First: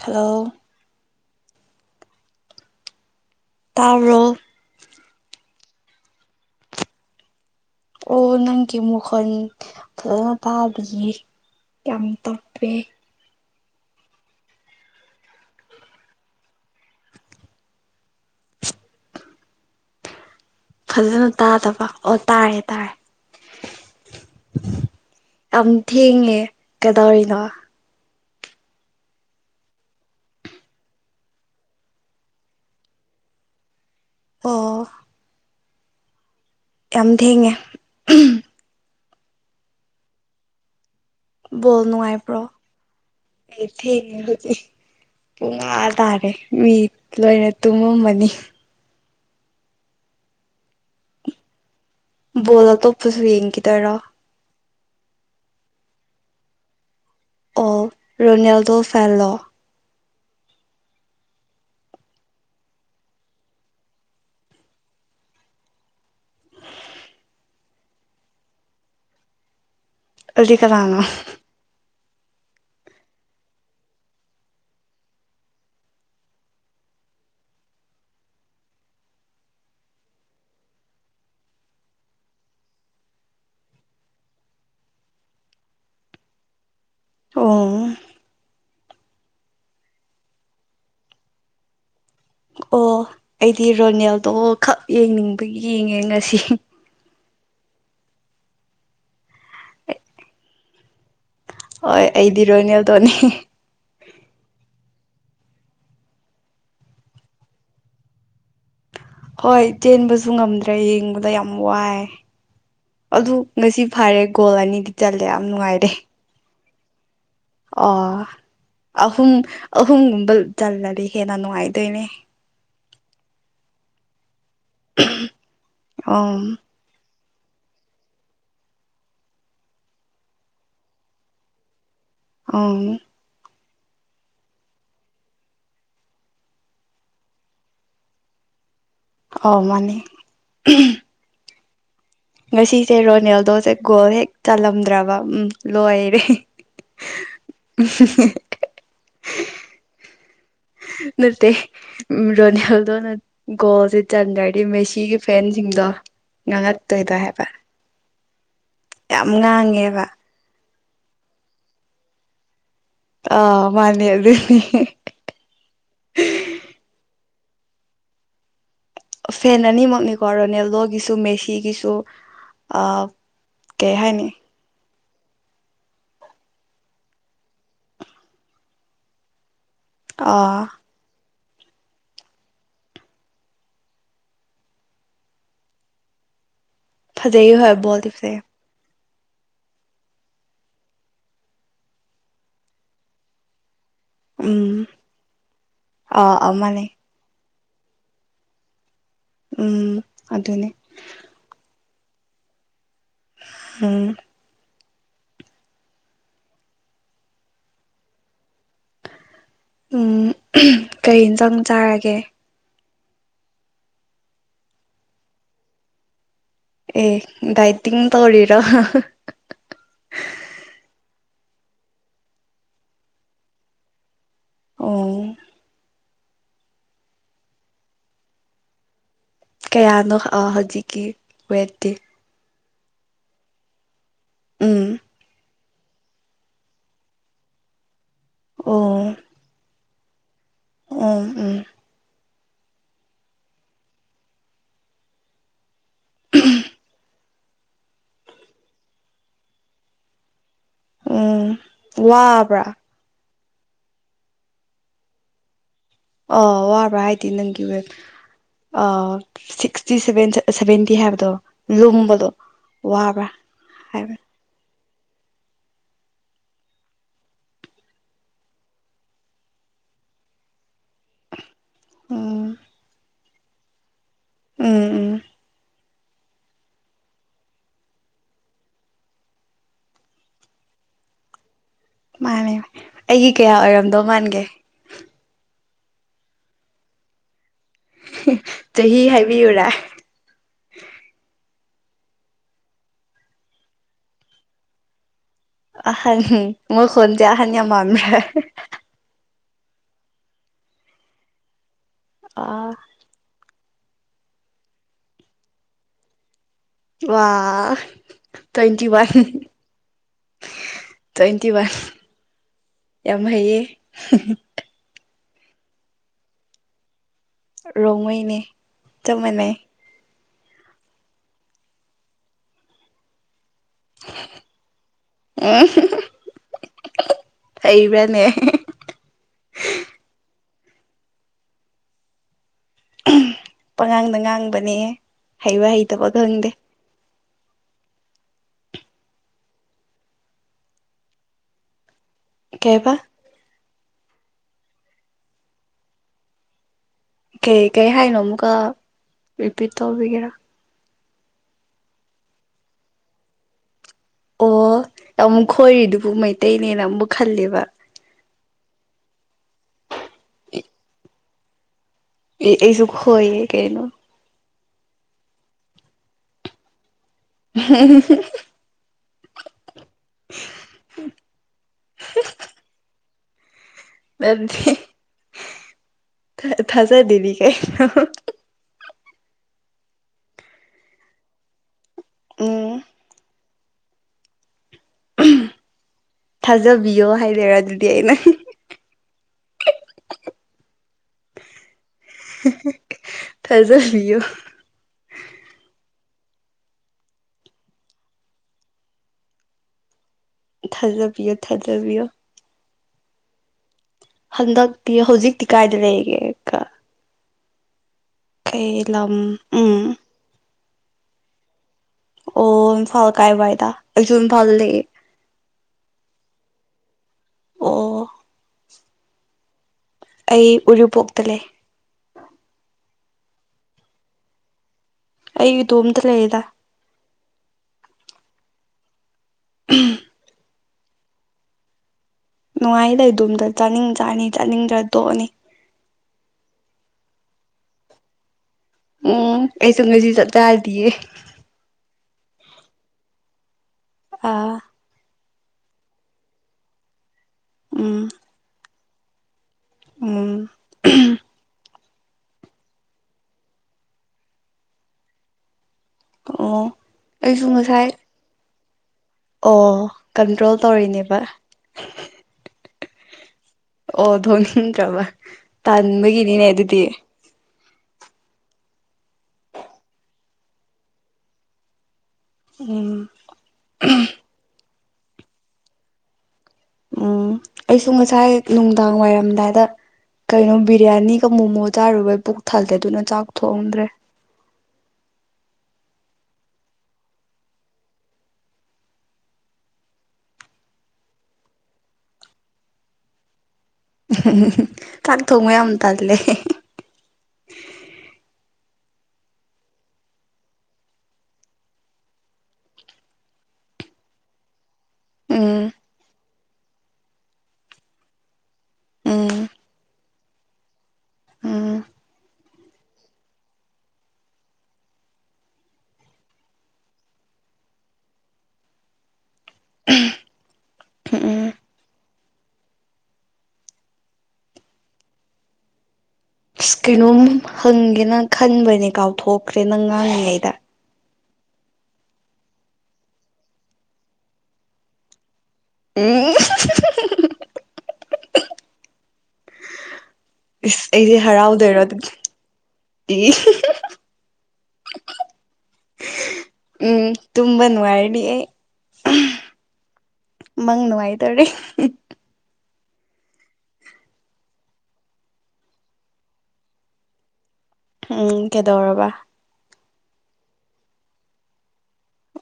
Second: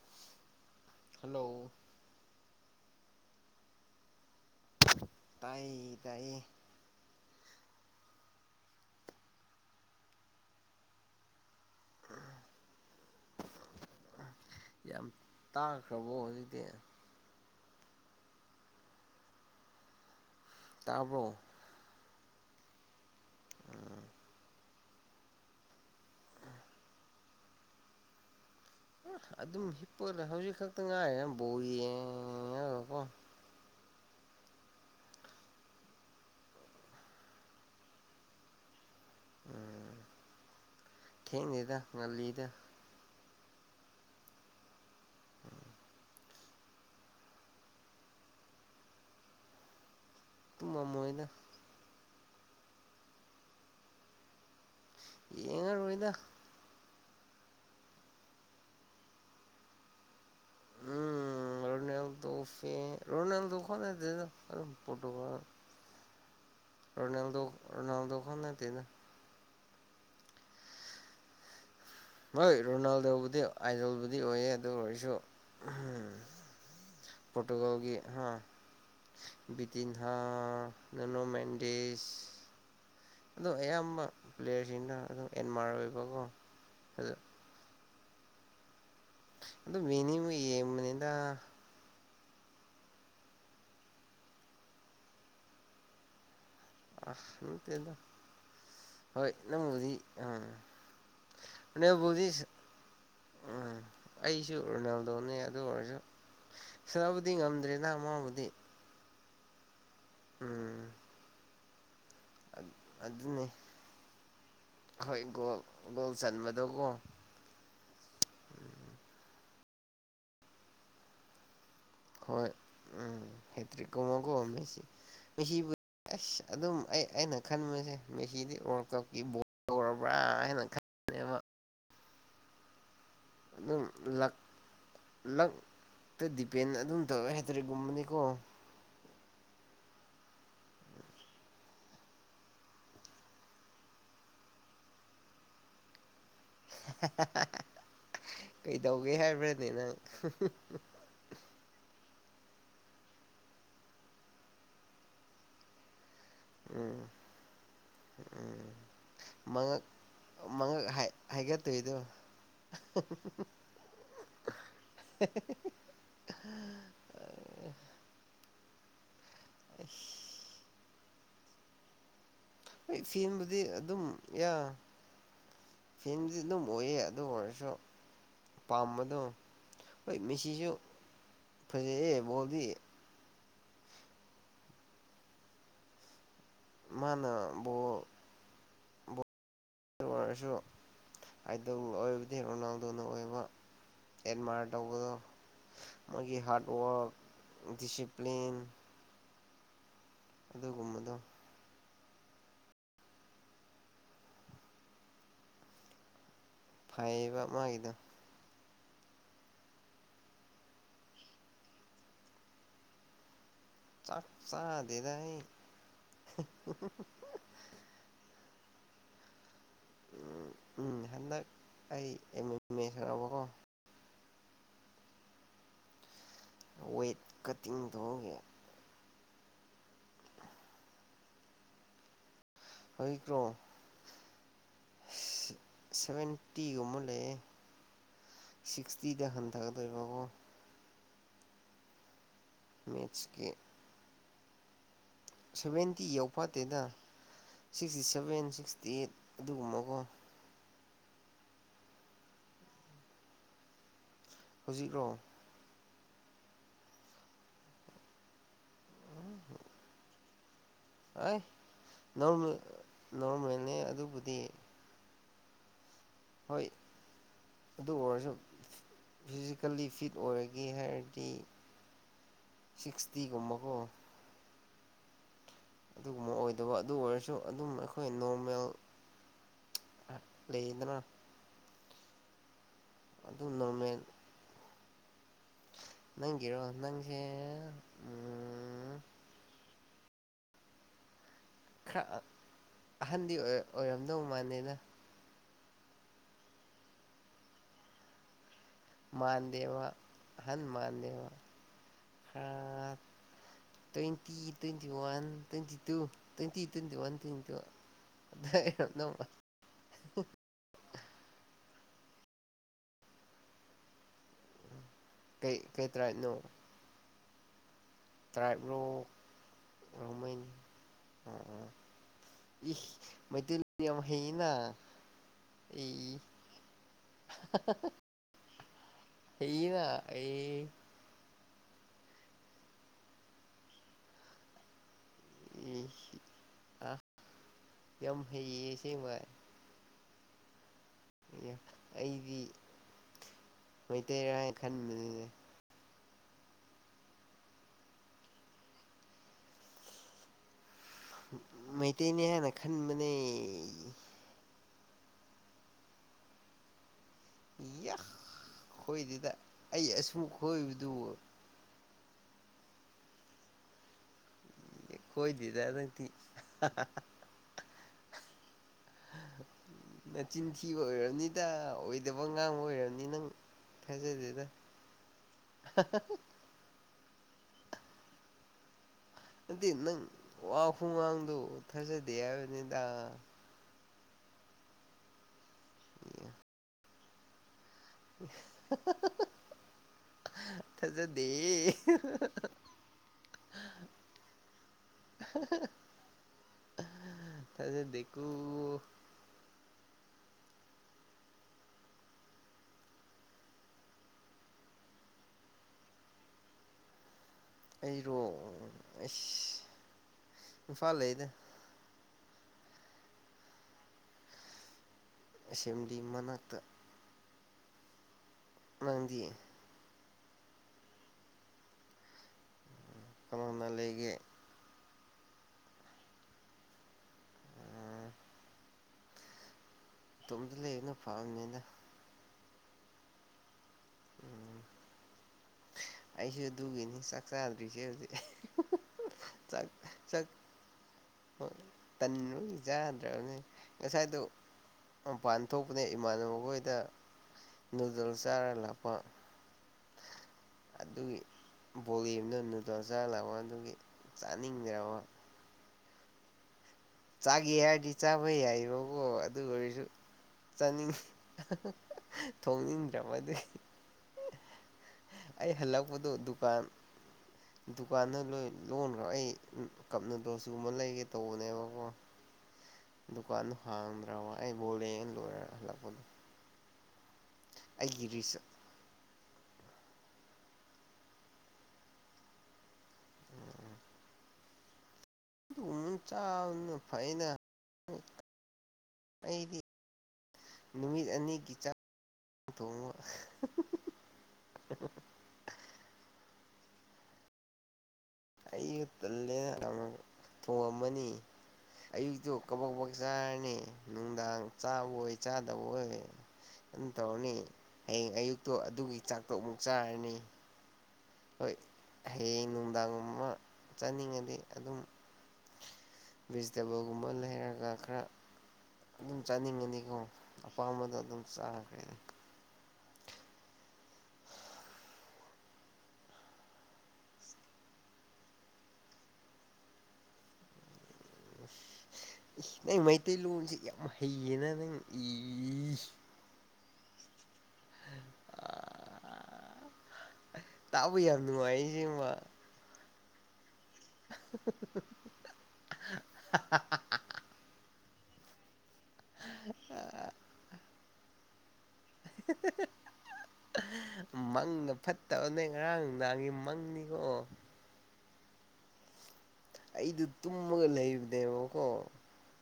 hello hello ꯇꯥꯎꯔꯣ ꯇꯥꯏ ꯇꯥꯏ ꯑꯣ ꯅꯪꯒꯤ ꯃꯈꯣꯟ ꯐꯖꯅ ꯇꯥꯕꯤꯌꯦ ꯌꯥꯝ ꯇꯞꯄꯦ ꯌꯥꯝ ꯇꯥꯈ꯭ꯔꯕꯣ ꯍꯧꯖꯤꯛꯇꯗꯤ ꯐꯖꯅ ꯇꯥꯕ꯭ꯔꯣ ꯇꯥꯗꯕ ꯑꯣ ꯇꯥꯔꯦ ꯇꯥꯔꯦ ꯌꯥꯝ ꯊꯦꯡꯉꯦ ꯀꯗꯥꯧꯔꯤꯅꯣ ꯑꯗꯨꯝ ꯍꯤꯞꯄꯗ ꯍꯧꯖꯤꯛ ꯈꯛꯇ ꯉꯥꯏꯔꯤ ꯕꯣꯜ ꯌꯦꯡꯉꯢ ꯑꯣ ꯌꯥꯝ ꯊꯦꯡꯉꯦ ꯎꯝ ꯊꯦꯡꯗꯦꯗ ꯕꯣꯜ ꯅꯨꯡꯉꯥꯏꯕ꯭ꯔꯣ ꯉꯜꯂꯤꯗ ꯑꯩ ꯊꯦꯡꯗꯤ ꯄꯨꯡ ꯑ ꯇꯥꯔꯦ ꯃꯤ ꯂꯣꯏꯅ ꯇꯨꯝꯃꯝꯃꯅꯤ ꯇꯨꯝꯃꯝꯃꯣꯏꯗ ꯕꯣꯜ ꯑꯇꯣꯞꯄꯁꯨ ꯌꯦꯡꯈꯤꯗꯣꯏꯔꯣ ꯌꯦꯉ ꯔꯣꯏꯗ ꯑꯣ ꯔꯣꯅꯥꯜꯗꯣ ꯐꯦꯜꯂꯣ ꯎꯝ ꯔꯣꯅꯦꯜꯗꯣ ꯐ ꯔꯣꯅꯥꯜꯗꯣ ꯀꯅ ꯇꯅ ꯄꯣꯇꯨꯒ ꯔꯣꯅꯥꯜꯗꯣ ꯔꯣꯅꯥꯜꯗꯣ ꯈꯛ ꯅꯠꯇꯦꯗ ꯑꯗꯨꯗꯤ ꯀꯅꯅꯣ ꯍꯣꯏ ꯔꯣꯅꯥꯜꯗꯣꯕꯨꯗꯤ ꯑꯥꯏꯗꯜꯕꯨꯗꯤ ꯑꯣꯏꯌꯦ ꯑꯗꯨ ꯑꯣꯏꯔꯁꯨ ꯄꯣꯔꯇꯨꯒꯜꯒꯤ ꯍꯥ ꯕꯤꯇꯤꯟꯍꯥ ꯅꯅꯣ ꯃꯦꯟꯗꯤꯁ ꯑꯣ ꯑꯌꯥꯝꯕ ꯄ꯭ꯂꯦꯌꯔꯁꯤꯡꯅ ꯑꯗꯨꯝ ꯑꯦꯟꯃꯥꯔꯣꯏꯕꯀꯣ ꯑꯣ ꯑꯣ ꯌꯦꯡꯅꯤꯡꯕꯩ ꯌꯦꯡꯕꯅꯤꯗ ꯑꯣ ꯑꯩꯗꯤ ꯔꯣꯅꯦꯜꯗꯣ ꯈꯞ ꯌꯦꯡꯅꯤꯡꯕꯒꯤ ꯌꯦꯡꯉꯦ ꯉꯁꯤ ꯑꯁ ꯅꯠꯇꯦꯗ ꯍꯣꯏꯅ ꯃꯗꯤ ꯑ ꯍꯣꯏ ꯑꯗꯨꯕꯨꯗꯤ ꯑꯩꯗꯤ ꯔꯣꯅꯦꯜꯗꯣꯅꯦ ꯑꯩꯁꯨ ꯔꯣꯅꯥꯜꯗꯣ ꯇꯧꯅꯦ ꯑꯗꯨ ꯑꯣꯏꯔꯁꯨ ꯁꯕꯨꯗꯤ ꯉꯝꯗ꯭ꯔꯦ ꯅꯍꯥꯛ ꯃꯥꯕꯨꯗꯤ ꯍꯣꯏ ꯆꯦꯟꯕꯁꯨ ꯉꯝꯗ꯭ꯔꯦ ꯎꯝ ꯌꯦꯡꯕꯗ ꯌꯥꯝ ꯋꯥꯏ ꯑꯗꯨ ꯑꯗꯨꯅꯤ ꯉꯁꯤ ꯐꯔꯦ ꯒꯣꯜ ꯑꯅꯤꯗꯤ ꯆꯜꯂꯦ ꯌꯥꯝ ꯅꯨꯡꯉꯥꯏꯔꯦ ꯗꯉꯣ ꯑꯣ ꯑꯍꯨꯝ ꯑꯍꯨꯝ ꯑꯍꯨꯝꯒꯨꯝꯕ ꯆꯜꯂꯗꯤ ꯍꯦꯟꯅ ꯅꯨꯡꯉꯥꯏ ꯇꯅꯦ ꯍꯣꯏ ꯎꯝ ꯍꯦꯇ꯭ꯔꯤ ꯀꯃꯒꯝꯃꯤ ꯃꯁꯤꯕꯨ ꯑꯁ ꯑꯝ ꯑꯗꯨꯝ ꯑꯩ ꯑꯩꯅ ꯈꯟꯕꯁꯦ ꯃꯦꯁꯤꯗꯤ ꯋꯥꯔꯜ ꯀꯞꯀꯤ ꯕꯣꯜ ꯇꯧꯔꯕ꯭ꯔꯥ ꯍꯥꯏꯅ ꯈꯟꯕꯅꯦꯕ ꯑ ꯑꯗꯨꯝ ꯂ ꯂꯛꯇ ꯗꯤꯄꯦꯟ ꯑꯗꯨꯝ ꯇꯧꯦ ꯍꯥꯏꯇꯥꯔꯦꯒꯨꯝꯕꯅꯤꯀꯣ ꯀꯃꯅꯦ ꯉꯁꯤꯁꯦ ꯔꯣꯅꯦꯜꯗꯣꯁꯦ ꯒꯣꯜ ꯍꯦꯛ ꯆꯜꯂꯝꯗ꯭ꯔꯕ ꯎꯝ ꯂꯣꯏꯔꯦ ꯀꯩꯗꯧꯒꯦ ꯍꯥꯏꯕ꯭ꯔꯅꯤ ꯅꯪ ꯅꯠꯇꯦ ꯎ ꯔꯣꯅꯦꯜꯗꯣꯅ ꯒꯣꯜꯁꯦ ꯆꯟꯗ꯭ꯔꯗꯤ ꯃꯦꯁꯤꯒꯤ ꯐꯦꯟꯁꯤꯡꯗꯣ ꯉꯉ ꯎꯝ ꯇꯣꯏꯗ ꯍꯥꯏꯕ ꯎꯝ ꯌꯥꯝ ꯉꯥꯡꯉꯦꯕ ꯃꯉ ꯍꯥꯏꯩꯒꯦꯠꯇ ꯏꯗꯨ ꯑꯥ ꯃꯥꯅꯤ ꯑꯗꯨꯅꯤ ꯐꯦꯟ ꯑꯅꯤꯃꯛꯅꯤꯀꯣ ꯔꯣꯅꯦꯜꯗꯣ ꯒꯤꯁꯨ ꯃꯦꯁꯤꯒꯤꯁꯨ ꯍꯣꯏ ꯑꯥ ꯐꯦꯟꯕꯨꯗꯤ ꯀꯩ ꯑꯗꯨꯝ ꯍꯥꯏꯅꯤ ꯐꯦꯟꯗꯤ ꯑꯗꯨꯝ ꯑꯣꯏꯌꯦ ꯑꯗꯨ ꯑꯣꯏꯔꯁꯨ ꯄꯥꯝꯕꯗꯣ ꯍꯣꯏ ꯑꯥ ꯃꯦꯁꯤꯁꯨ ꯐ ꯃꯣꯗꯤ [unintelligible] ꯃꯥꯅ ꯐꯖꯩ ꯕꯣꯜ ꯍꯕꯣꯗꯤꯞꯁꯦ ꯑꯗꯨ ꯑꯣꯏꯔꯁꯨ ꯑꯗꯧ ꯑꯣꯏꯕꯗꯤ ꯔꯣꯅꯥꯜꯗꯨꯣꯅ ꯑꯣꯏꯕ ꯑꯦꯠꯃꯥꯏꯌꯔ ꯎꯝ ꯇꯧꯕꯗꯣ ꯑꯥ ꯃꯣꯏꯒꯤ ꯑꯥ ꯍꯥꯔꯠ ꯃꯥꯅꯦ ꯋꯥꯔꯛ ꯗꯤꯁꯤꯄ꯭ꯂꯤꯟ ꯎꯝ ꯑꯗꯨꯅꯦ ꯑꯗꯨꯒꯨꯝꯕꯗꯣ ꯎꯝ ꯐꯩꯕ ꯃꯥꯒꯤꯗ ꯎꯝ ꯀꯔꯤ ꯆꯪ ꯆꯥꯔꯒꯦ ꯆꯥꯛꯆꯥꯥ ꯑꯗꯨꯦꯗ ꯑꯦ ꯗꯗꯥꯩꯇ ꯇꯧ ꯋꯥꯔꯤꯔ [inaudible] ꯎꯝ ꯎꯝ ꯍꯟꯗꯛ ꯑꯩꯖꯔꯕꯀꯣ ꯑꯣ ꯋꯦꯠ ꯀꯇꯤꯡꯗꯨꯒ ꯀꯌꯥꯅꯣ ꯍꯧꯖꯤꯛꯀꯤ ꯑꯣꯏꯦꯠꯇ ꯍꯧꯈ꯭ꯔꯣ ꯎꯝ [unintelligible] ꯁꯕꯦꯟꯇꯤꯒꯨꯝꯃ ꯂꯩꯦ ꯑꯣ ꯁꯤꯁꯇꯤꯗꯅ ꯊꯒꯦ ꯂꯩꯣꯏꯕꯕꯨꯨ ꯎꯝ ꯎꯝ ꯃꯦꯆꯀꯤ ꯁꯨꯚꯦꯟ ꯤ ꯌꯧꯐꯗꯦꯗ ꯁꯤꯛꯁꯇꯤ ꯁꯚꯦꯟ ꯁꯤꯛꯁꯇꯤ ꯑꯩꯠ ꯑꯗꯨꯒꯨꯝꯕꯀꯣ ꯎꯝ ꯋꯥꯕ꯭ꯔꯥ ꯍꯧꯖꯤꯛ꯭ꯔꯣ ꯑ ꯋꯥꯕ꯭ꯔꯥ ꯍꯥꯏꯗꯤꯦ ꯅꯪꯒꯤ ꯑ ꯁꯤꯛꯁꯇꯤ ꯁꯦꯚꯦꯟ ꯁꯚꯦꯟꯇꯤ ꯍꯥꯏꯕꯗꯣ ꯑꯩ ꯂꯨꯝꯕꯗꯣ ꯅꯣꯔꯃꯦꯜ ꯋꯥꯕ꯭ꯔꯥ ꯅꯣꯔꯃꯦꯜꯅꯦ ꯍꯥꯏꯕ ꯑꯗꯨꯕꯨꯗꯤ ꯍꯣꯏ ꯑꯗꯨ ꯑꯣꯏꯔꯁꯨ ꯐꯤꯖꯤꯀꯦꯜꯂꯤ ꯐꯤꯠ ꯑꯣꯏꯔꯒꯦ ꯍꯥꯏꯔꯗꯤ ꯎꯝ ꯁꯤꯁ ꯇꯤꯒꯨꯝꯃꯒꯣ ꯎꯝ ꯎꯝ ꯑꯗꯨꯒꯨꯝꯕ ꯑꯣꯏꯗꯕ ꯑꯗꯨ ꯑꯣꯏꯔꯁꯨ ꯑꯗꯨꯝ ꯑꯩꯈꯣꯏ ꯅꯣꯔꯃꯦꯜ ꯂꯩꯗꯅ ꯃꯥꯅꯦ ꯑꯩꯒꯤ ꯑꯗꯨꯝ ꯀꯌꯥ ꯑꯣꯏꯔꯝꯗꯧ ꯃꯥꯟꯒꯦ ꯅꯪ ꯀꯔꯣ ꯅꯪꯁꯤꯦ ꯆꯍꯤ ꯍꯥꯏꯕꯤꯌꯨꯔꯦ ꯈꯔ ꯑꯍꯟꯗꯤ ꯑꯣꯏꯔꯝꯗꯧ ꯃꯥꯥꯟꯂꯅ ꯑꯍꯅꯤ ꯃꯣꯏ ꯈꯟꯗꯤꯦ ꯑꯍꯥꯅꯤ ꯌꯥꯝ ꯃꯝꯥ ꯃꯥꯟꯗꯦꯋꯥ ꯍꯟꯨꯃꯥꯟꯗꯦꯋꯥ ꯑ twenty twenty one twenty two twenty ꯇ꯭ꯋꯇꯤ ꯋꯥꯟ ꯋꯥ ꯇꯤꯟꯇꯣ ꯑꯗꯨ ꯇ꯭ꯋꯦꯟꯇꯤ ꯋꯥꯟ ꯅꯃ ꯇ꯭ꯋꯦꯟꯇꯤ ꯋꯥꯟ ꯌꯥꯝ ꯍꯩꯌꯦ ꯀꯩ ꯀꯩ ꯇ꯭ꯔꯥꯅꯣ ꯔꯣꯡꯉꯩꯅꯦ ꯆꯞ ꯃꯥꯟꯅꯩ ꯏ ꯔꯣꯡꯃꯩꯅꯤ ꯃꯩꯇꯩ ꯍꯤꯅꯥ ꯎꯝ ꯑꯩ ꯍꯩꯕ꯭ꯔꯥꯅꯦ ꯍꯤꯅꯥ ꯑꯦ ꯄꯉꯥꯡꯗ ꯉꯥꯡꯕꯅꯦ ꯍꯩꯕ ꯏ ꯍꯩꯇꯕ ꯈꯪꯗꯦ ꯑ ꯌꯥꯝ ꯍꯁꯦ ꯥꯏ ꯌꯦ ꯀꯩꯕ ꯃꯩꯇꯩꯔ ꯍꯥꯏ ꯈꯟꯕꯅꯤ ꯀꯩ ꯀꯩ ꯍꯥꯏꯅꯣ ꯑꯃꯨꯛꯀ ꯔꯤꯄꯤꯠ ꯇꯧꯕꯤꯒꯦꯔꯥ ꯃꯩꯇꯩꯅꯦ ꯍꯥꯏ ꯈꯥꯟ ꯃꯅꯤ ꯑꯣ ꯑꯃꯨꯛ ꯈꯣꯏꯔꯤꯗꯨꯕꯨ ꯃꯩꯇꯩꯅꯦꯅ ꯑꯃꯨꯛ ꯈꯜꯂꯦꯕ [unintelligible] ꯍꯣꯏꯗꯤꯗ ꯑꯌꯦꯁ ꯊꯨ ꯈꯣꯏꯗꯨ ꯑꯩꯁꯨ ꯍꯣꯏꯌꯦ ꯀꯩꯅ ꯀꯣꯏꯗꯗ ꯅ [inaudible] ꯅꯆꯤꯟ ꯊꯤꯕ ꯑꯣꯏꯔꯕꯝꯅꯤꯗ ꯑꯣꯏꯗꯕ ꯉꯥꯡꯕ ꯑꯣꯏꯔꯕꯅꯤ ꯅꯪ ꯊꯥꯖꯗꯦꯗ ꯃꯗꯤ ꯊ ꯖꯤꯗꯤ ꯀꯩ ꯑꯗꯤ ꯅꯪ ꯋꯥꯈꯨꯥꯡꯗ ꯊꯖꯗꯦ ꯎꯝ ꯍꯥꯏꯕꯅꯤꯗ ꯊꯥꯖꯕꯤꯌꯣ ꯍꯥꯏꯗꯔ ꯑꯗꯨꯗꯤ ꯑꯩꯅ [inaudible] ꯊꯖꯗꯦ ꯐꯖꯜ ꯂꯣ ꯊꯥꯖꯗꯦꯀꫭ ꯊꯖ ꯄꯌꯣ ꯊꯖ ꯄꯌꯣ ꯍꯟꯗꯛꯇꯤ ꯍꯧꯖꯤꯛꯇꯤ ꯀꯥꯏꯗ ꯂꯩꯒꯦ ꯀ ꯑꯩꯔꯣ ꯀꯩꯂꯝꯝ ꯎꯝ ꯐꯂ ꯂꯩꯗ ꯑꯣ ꯏꯝ ꯐꯥꯜ ꯀꯥꯏ ꯥꯏꯗꯥ ꯑꯆ ꯐꯜ ꯂꯩ ꯁꯤꯝꯗꯤ ꯃꯅꯥꯛꯇ ꯑꯣ ꯃꯥꯪꯗꯤ ꯑꯩ ꯎꯔꯤꯄꯣꯛꯇ ꯂꯩꯦ ꯀꯃꯥꯡ ꯃꯥ ꯂꯩꯒꯦ ꯑꯩ ꯏꯗꯣꯝꯇ ꯂꯩꯔꯤꯗ ꯗ ꯂꯩꯅ ꯐꯥꯝꯅꯦ ꯅꯨꯡꯉꯥꯏ ꯂꯩ ꯑꯗꯨꯣꯝꯗ ꯆꯥꯅꯤꯡ ꯆꯥꯅꯤ ꯆꯥꯅꯤꯡꯗ꯭ꯔ ꯇꯣꯛꯑꯅꯤ ꯑꯩꯁꯨ ꯑꯗꯨꯒꯤꯅꯤ ꯆꯥꯛ ꯆꯥꯗ꯭ꯔꯤꯁꯦ ꯍꯧꯖꯤꯛ ꯎꯝ ꯆꯥꯛ ꯑꯩꯁꯨ ꯉꯁꯤ ꯆ ꯆꯗꯌꯦ ꯇꯟ ꯂ ꯆꯥꯗ꯭ꯔꯕꯅꯦ ꯉꯁꯥꯏꯗ ꯑꯥ ꯄ ꯊꯣꯛꯄꯅꯦ ꯏꯃꯥꯟꯅꯕ ꯈꯣꯏꯗ ꯎꯝ ꯅꯨꯗꯜꯁꯔꯦꯂ ꯄ ꯎꯝ ꯕꯣꯂꯤꯅ ꯇꯧ ꯆꯥꯂꯕ ꯑꯗꯨꯒꯤ ꯆꯥꯅꯤꯡꯗ꯭ꯔꯕ ꯑꯣ ꯑꯩꯁꯨ ꯆꯥꯒꯤ ꯉꯁꯥꯏ ꯍꯥꯏꯗꯤ ꯆꯥꯕ ꯌꯥꯏ ꯑꯣ ꯀꯟꯇ꯭ꯔꯣꯜ ꯆꯥꯅꯤꯡ ꯇꯧꯔꯤꯅꯦꯕ ꯃꯗꯤ ꯑꯣ ꯑꯗꯨꯣꯅꯤꯡ ꯀꯕ ꯍꯜꯂꯛꯄꯗꯣ ꯇꯥꯟꯕꯒꯤꯅꯤꯅꯦ ꯗꯨꯀꯥꯟ ꯑꯗꯨꯗꯤ ꯗꯨꯀꯥꯟꯗ ꯂꯣꯏ ꯂꯣꯟꯈ꯭ꯔꯣ ꯑꯩ ꯀꯞꯅꯗꯣ ꯁꯤꯒꯨꯝꯕ ꯂꯩꯒꯦ ꯇꯧꯕꯅꯦꯕꯀꯣ ꯎꯝ ꯗꯨꯀꯥꯟ ꯍꯉꯝꯗ꯭ꯔꯕ ꯕꯣꯜ ꯌꯦꯡ ꯣꯏꯔ ꯍꯜꯛꯄꯗ ꯎꯝ ꯑꯩꯁꯨ ꯉꯁꯥꯏ ꯅꯨꯡꯗꯥꯡ ꯋꯥꯏꯔꯝ ꯔꯝꯗꯥꯏꯗ ꯀꯩꯅꯣ ꯕꯤꯔꯌꯥꯅꯤꯒ ꯃꯣꯃꯣ ꯆꯥꯔꯨꯕꯩ ꯄꯨꯛ ꯊꯜꯂꯦ ꯑꯗꯨꯅ ꯆꯥꯛ ꯊꯣꯡꯗ꯭ꯔꯦ ꯃ ꯆꯥꯎꯅ ꯐꯅ ꯑꯩꯗꯤ ꯅꯨꯃꯤꯠ ꯑꯅꯤꯒꯤ ꯆ ꯊꯣꯡꯕ ꯆꯥꯛ ꯊꯣꯡꯕ ꯌꯥꯝ ꯇꯜꯂꯦ ꯑꯩ ꯇꯜꯂꯦꯅꯛ ꯊꯣꯡꯑꯝꯃꯅꯤ ꯑꯌꯨꯛꯇꯨ ꯀꯕꯛ ꯕꯛ ꯆꯥꯔꯅꯤ ꯅꯨꯡꯗꯥꯡ ꯆꯥ ꯑꯣꯏꯣꯏ ꯆꯥꯗ ꯎꯝ ꯑꯣꯏ ꯑꯗꯨꯝ ꯇꯧꯔꯅꯤ ꯍꯌꯦꯡ ꯑꯌꯨꯛꯇꯣ ꯑꯗꯨꯒꯤ ꯆꯥꯛꯇꯣ ꯎꯝ ꯑꯃꯨꯛ ꯆꯥꯔꯅꯤ ꯍꯣꯏ ꯎꯝ ꯎꯝ ꯍꯌꯦꯡ ꯅꯨꯡꯗꯥꯡꯒꯨꯝꯕ ꯆꯥꯅꯤꯡꯉꯗꯤ ꯑꯗꯨꯝ ꯚꯦꯖꯤꯇꯦꯕꯜꯒꯨꯝꯕ ꯂꯩꯔꯒ ꯈꯔ ꯑꯗꯨꯝ ꯆꯥꯅꯤꯡꯉꯅꯤꯀꯣ ꯑꯄꯥꯝꯕꯗꯣ ꯑꯗꯨꯝ ꯎꯝ ꯆꯥꯈ꯭ꯔꯦ ꯑꯁ ꯀꯩꯅꯣꯝ ꯍꯪꯒꯦꯅ ꯈꯟꯕꯅꯦ ꯀꯥꯎꯊꯣꯛꯈ꯭ꯔꯦꯅ ꯉꯥꯡꯉꯤꯉꯩꯗ ꯅꯪ ꯃꯩꯇꯩꯂꯣꯟꯁꯤ ꯌꯥꯝ ꯍꯩꯌꯦꯅ ꯅꯪ ꯏ ꯎꯝ ꯏꯁꯁ ꯇꯥꯕ ꯑꯩꯁꯦ ꯌꯥꯝ ꯅꯨꯡꯉꯥꯏ ꯍꯔꯥꯎꯗꯣꯏꯔꯣ ꯑꯗꯨ ꯑꯁꯦꯡꯕ ꯀ ꯎꯝ ꯇꯨꯝꯕ ꯅꯉ ꯑꯦ [inaudible] ꯃꯪ ꯅꯨꯡꯉꯥꯏꯇꯔꯤꯦ ꯃꯪꯗ ꯐꯠꯇꯕꯅꯦ ꯉꯔꯥꯡ ꯅꯨꯡꯗꯥꯡꯒꯤ ꯃꯪꯅꯤꯀꯣ ꯎꯝ ꯀꯦꯗꯧꯔꯕ ꯑꯩꯗꯨ ꯇꯨꯝꯃꯒ ꯂꯩꯕꯅꯦꯕꯀꯣ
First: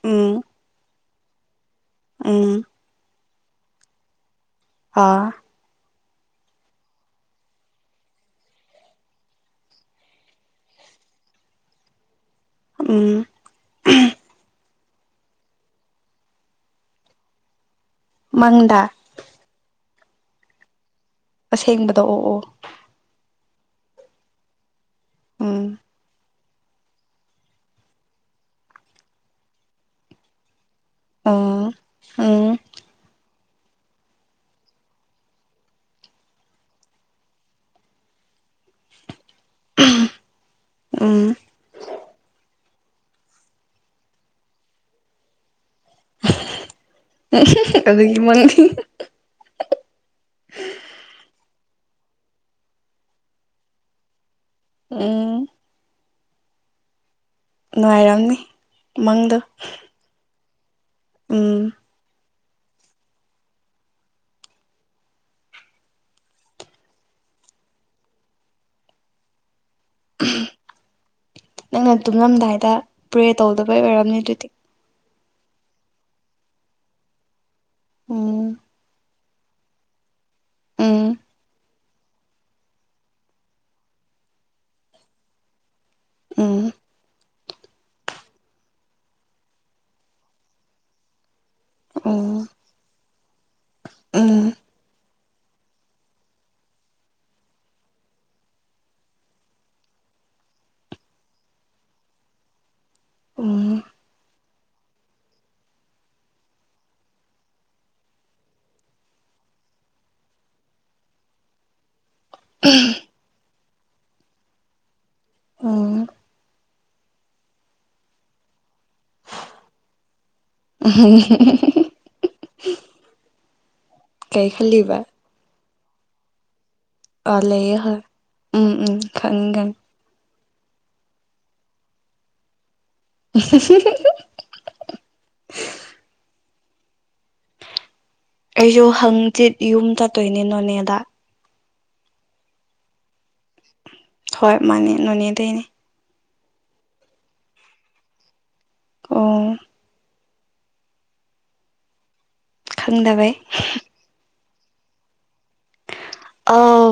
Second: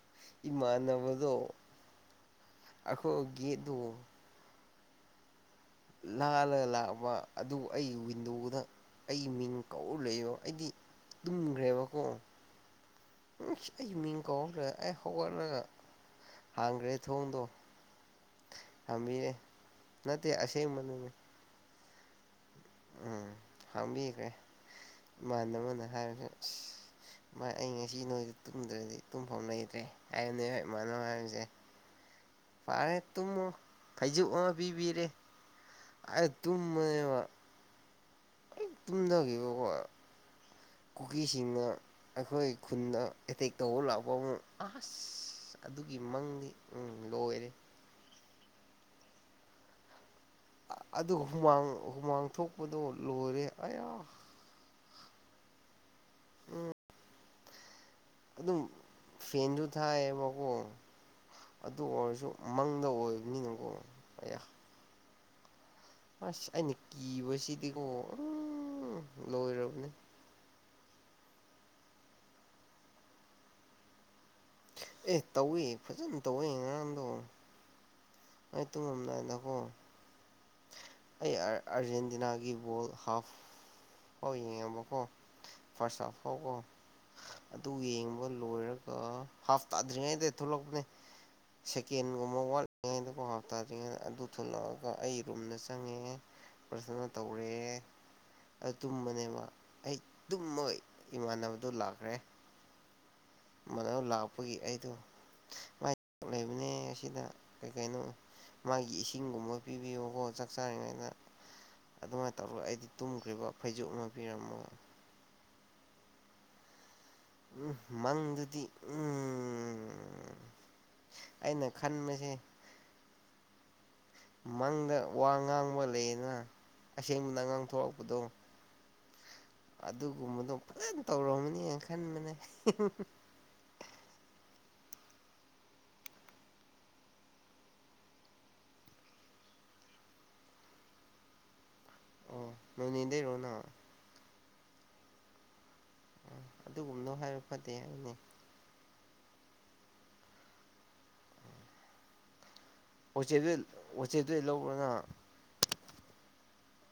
ꯎꯝ ꯏꯃꯅꯅꯕ ꯑꯣ ꯎꯝ ꯑꯈꯣ ꯒꯤꯠ ꯑꯗꯨ ꯑꯥ ꯂꯥꯜꯂꯒ ꯂꯥꯛꯄ ꯑꯗꯨ ꯑꯩ ꯋꯤꯟꯗꯣꯗ ꯑꯩ ꯃꯤꯡ ꯀꯧꯔ ꯂꯩꯕꯣ ꯑꯩꯗꯤ ꯇꯨꯝꯈ꯭ꯔꯦꯕꯀꯣ ꯎꯝ ꯑꯩ ꯃꯤꯡꯒꯣꯔ ꯑꯩ ꯍꯧꯒꯠꯂꯒ ꯍꯥꯡꯈ꯭ꯔꯦ ꯊꯣꯡꯗꯣ ꯃꯥꯡꯗ ꯍꯥꯡꯕꯤꯔꯦ ꯅꯠꯇꯦ ꯑꯁꯦꯡꯕ ꯃ ꯑꯁꯦꯡꯕꯗ ꯑꯣ ꯑꯣ ꯍꯕꯤ ꯀꯦ ꯃꯥꯟꯅ ꯎꯝ ꯃꯥꯅ ꯍꯥꯏꯁꯦ ꯃꯥ ꯑꯩ ꯉꯁꯤ ꯅꯣꯏꯗ ꯇꯨꯝꯗ꯭ꯔꯗꯤ ꯇꯨꯝꯐꯝꯥꯎ ꯂꯩꯇ꯭ꯔꯦ ꯍꯥꯏꯕꯅꯦ ꯑ ꯑ ꯈꯩꯖꯣꯛ ꯑꯃ ꯄꯤꯕꯤꯔꯦ ꯑ ꯇꯨꯝꯃꯅꯦꯕ ꯑꯩ ꯇꯨꯝꯅꯈꯤꯕꯀꯣ ꯎꯝ ꯀꯨꯀꯤꯁꯤꯡꯅ ꯑꯩꯈꯣꯏ ꯈꯨꯟꯅ ꯑꯦꯇꯦꯛ ꯇꯧꯕ ꯂꯥꯛꯄ ꯑꯃꯨꯛ ꯑꯁ ꯑꯗꯨꯒꯤ ꯃꯪꯗꯤ ꯎꯝ ꯂꯣꯏꯔꯦ ꯃꯅꯤ ꯑꯗꯨ ꯍꯨꯃꯥꯡ ꯍꯨꯃꯥꯡ ꯊꯣꯛꯄꯗꯣ ꯂꯣꯏꯔꯦ ꯑꯌꯥ ꯎꯝ ꯎꯝ ꯅꯨꯡꯉꯥꯏꯔꯝꯅꯤ ꯑꯗꯨ ꯑꯗꯨ ꯃꯪꯗꯣ ꯐꯦꯗꯨ ꯊꯥꯏ ꯃꯈ ꯀꯣ ꯎꯝ ꯑꯗꯨ ꯑꯣꯏꯔꯁꯨ ꯃꯪꯗ ꯑꯣꯏꯕꯅꯤꯅꯪꯀꯣ ꯑꯌꯥ ꯑꯁ ꯑꯩꯅ ꯀꯤꯕꯁꯤꯗꯤꯀꯣ ꯎ ꯂꯣꯏꯔꯕꯅꯦ ꯅꯪꯅ ꯇꯨꯝꯂꯝꯗꯥꯏꯗ ꯄ꯭ꯔꯦ ꯇꯧꯗꯕꯩ ꯑꯣꯏꯔꯝꯅꯦ ꯑꯗꯨꯗꯤ ꯑꯦ ꯇꯧꯏ ꯐꯖꯅ ꯇꯧꯋꯦ ꯉꯔꯥꯡꯗꯣ ꯎꯝ [unintelligible] ꯎꯝ ꯑꯩ ꯑꯥꯔꯖꯦꯟꯇꯤꯅꯥꯒꯤ ꯕꯣꯜ ꯍꯥꯐ ꯐꯥꯎ ꯌꯦꯡꯉꯦꯕꯀꯣ ꯐꯁꯐꯒꯣ ꯎꯝ ꯑꯗꯨ ꯌꯦꯡꯕ ꯂꯣꯏꯔꯒ ꯍꯥꯞꯇꯥꯥꯗ꯭ꯔꯤꯉꯩꯗ ꯊꯣꯛꯂꯛꯄꯅꯦ ꯎꯝ ꯁꯦꯀꯦꯟꯒꯨꯝꯕ ꯋꯥꯠꯂꯤꯉꯩꯗꯀ ꯍꯥꯞꯇꯥꯗ꯭ꯔꯤꯉꯩꯗ ꯑꯗꯨ ꯎꯝ ꯊꯣꯛꯂꯛꯑꯒ ꯑꯩ ꯂꯨꯝꯅ ꯆꯪꯉꯦ ꯄ꯭ꯔꯊꯅ ꯇꯧꯔꯦ ꯑꯗꯨ ꯇꯨꯝꯕꯅꯦꯕ ꯑꯩ ꯇꯨꯝꯃꯣꯏ ꯏꯃꯥꯟꯅꯕꯗꯣ ꯂꯥꯛꯈ꯭ꯔꯦ ꯎꯝ [unintelligible] ꯈꯣꯏꯒꯤ ꯑꯩꯗꯣ ꯃꯥꯏ ꯂꯩꯕꯅꯦ ꯑꯁꯤꯗ ꯀꯩ ꯀꯩꯅꯣ ꯃꯥꯒꯤ ꯏꯁꯤꯡꯒꯨꯝꯕ ꯄꯤꯕꯤꯌꯣ ꯑꯣ ꯆꯥꯛ ꯆꯔꯤꯉꯩꯗ ꯑꯗꯨꯃꯥꯏꯅ ꯇꯧꯔꯒ ꯑꯩꯗꯤ ꯇꯨꯝꯈ꯭ꯔꯤꯕ ꯐꯩꯖꯣꯛꯅ ꯄꯤꯔꯝꯃꯒ ꯑ ꯎꯝ ꯃꯪꯗꯨꯗꯤ ꯎꯝ ꯑꯩꯅ ꯈꯟꯕꯁꯦ ꯀꯩ ꯈꯜꯂꯤꯕ ꯃꯪꯗ ꯋꯥ ꯉꯥꯡꯕ ꯂꯩꯅ ꯑ ꯂꯩ ꯍꯥꯏ ꯎꯝ ꯎꯝ ꯈꯪꯒꯅꯤ ꯑꯗꯨꯒꯨꯝꯕꯗꯣ ꯐꯖꯅ ꯇꯧꯔꯝꯕꯅꯦꯅ ꯈꯟꯕꯅꯦ [inaudible] ꯑꯩꯁꯨ ꯍꯪꯆꯤꯠ ꯌꯨꯝ ꯆꯠꯇꯣꯏꯅꯦ ꯅꯣꯅꯦꯗ ꯑꯣ ꯅꯣꯏꯅꯤꯗ ꯔꯣꯅ ꯍꯣꯏ ꯃꯥꯅꯦ ꯅꯣꯅꯦꯗꯅꯦ ꯑ ꯑꯗꯨꯒꯨꯝꯗꯣ ꯍꯥꯏꯕ ꯐꯗꯦ ꯍꯥꯏꯅꯦ ꯀ ꯈꯪꯗꯕꯦ ꯑꯗꯨꯩ ꯂꯧꯔꯅ ꯑ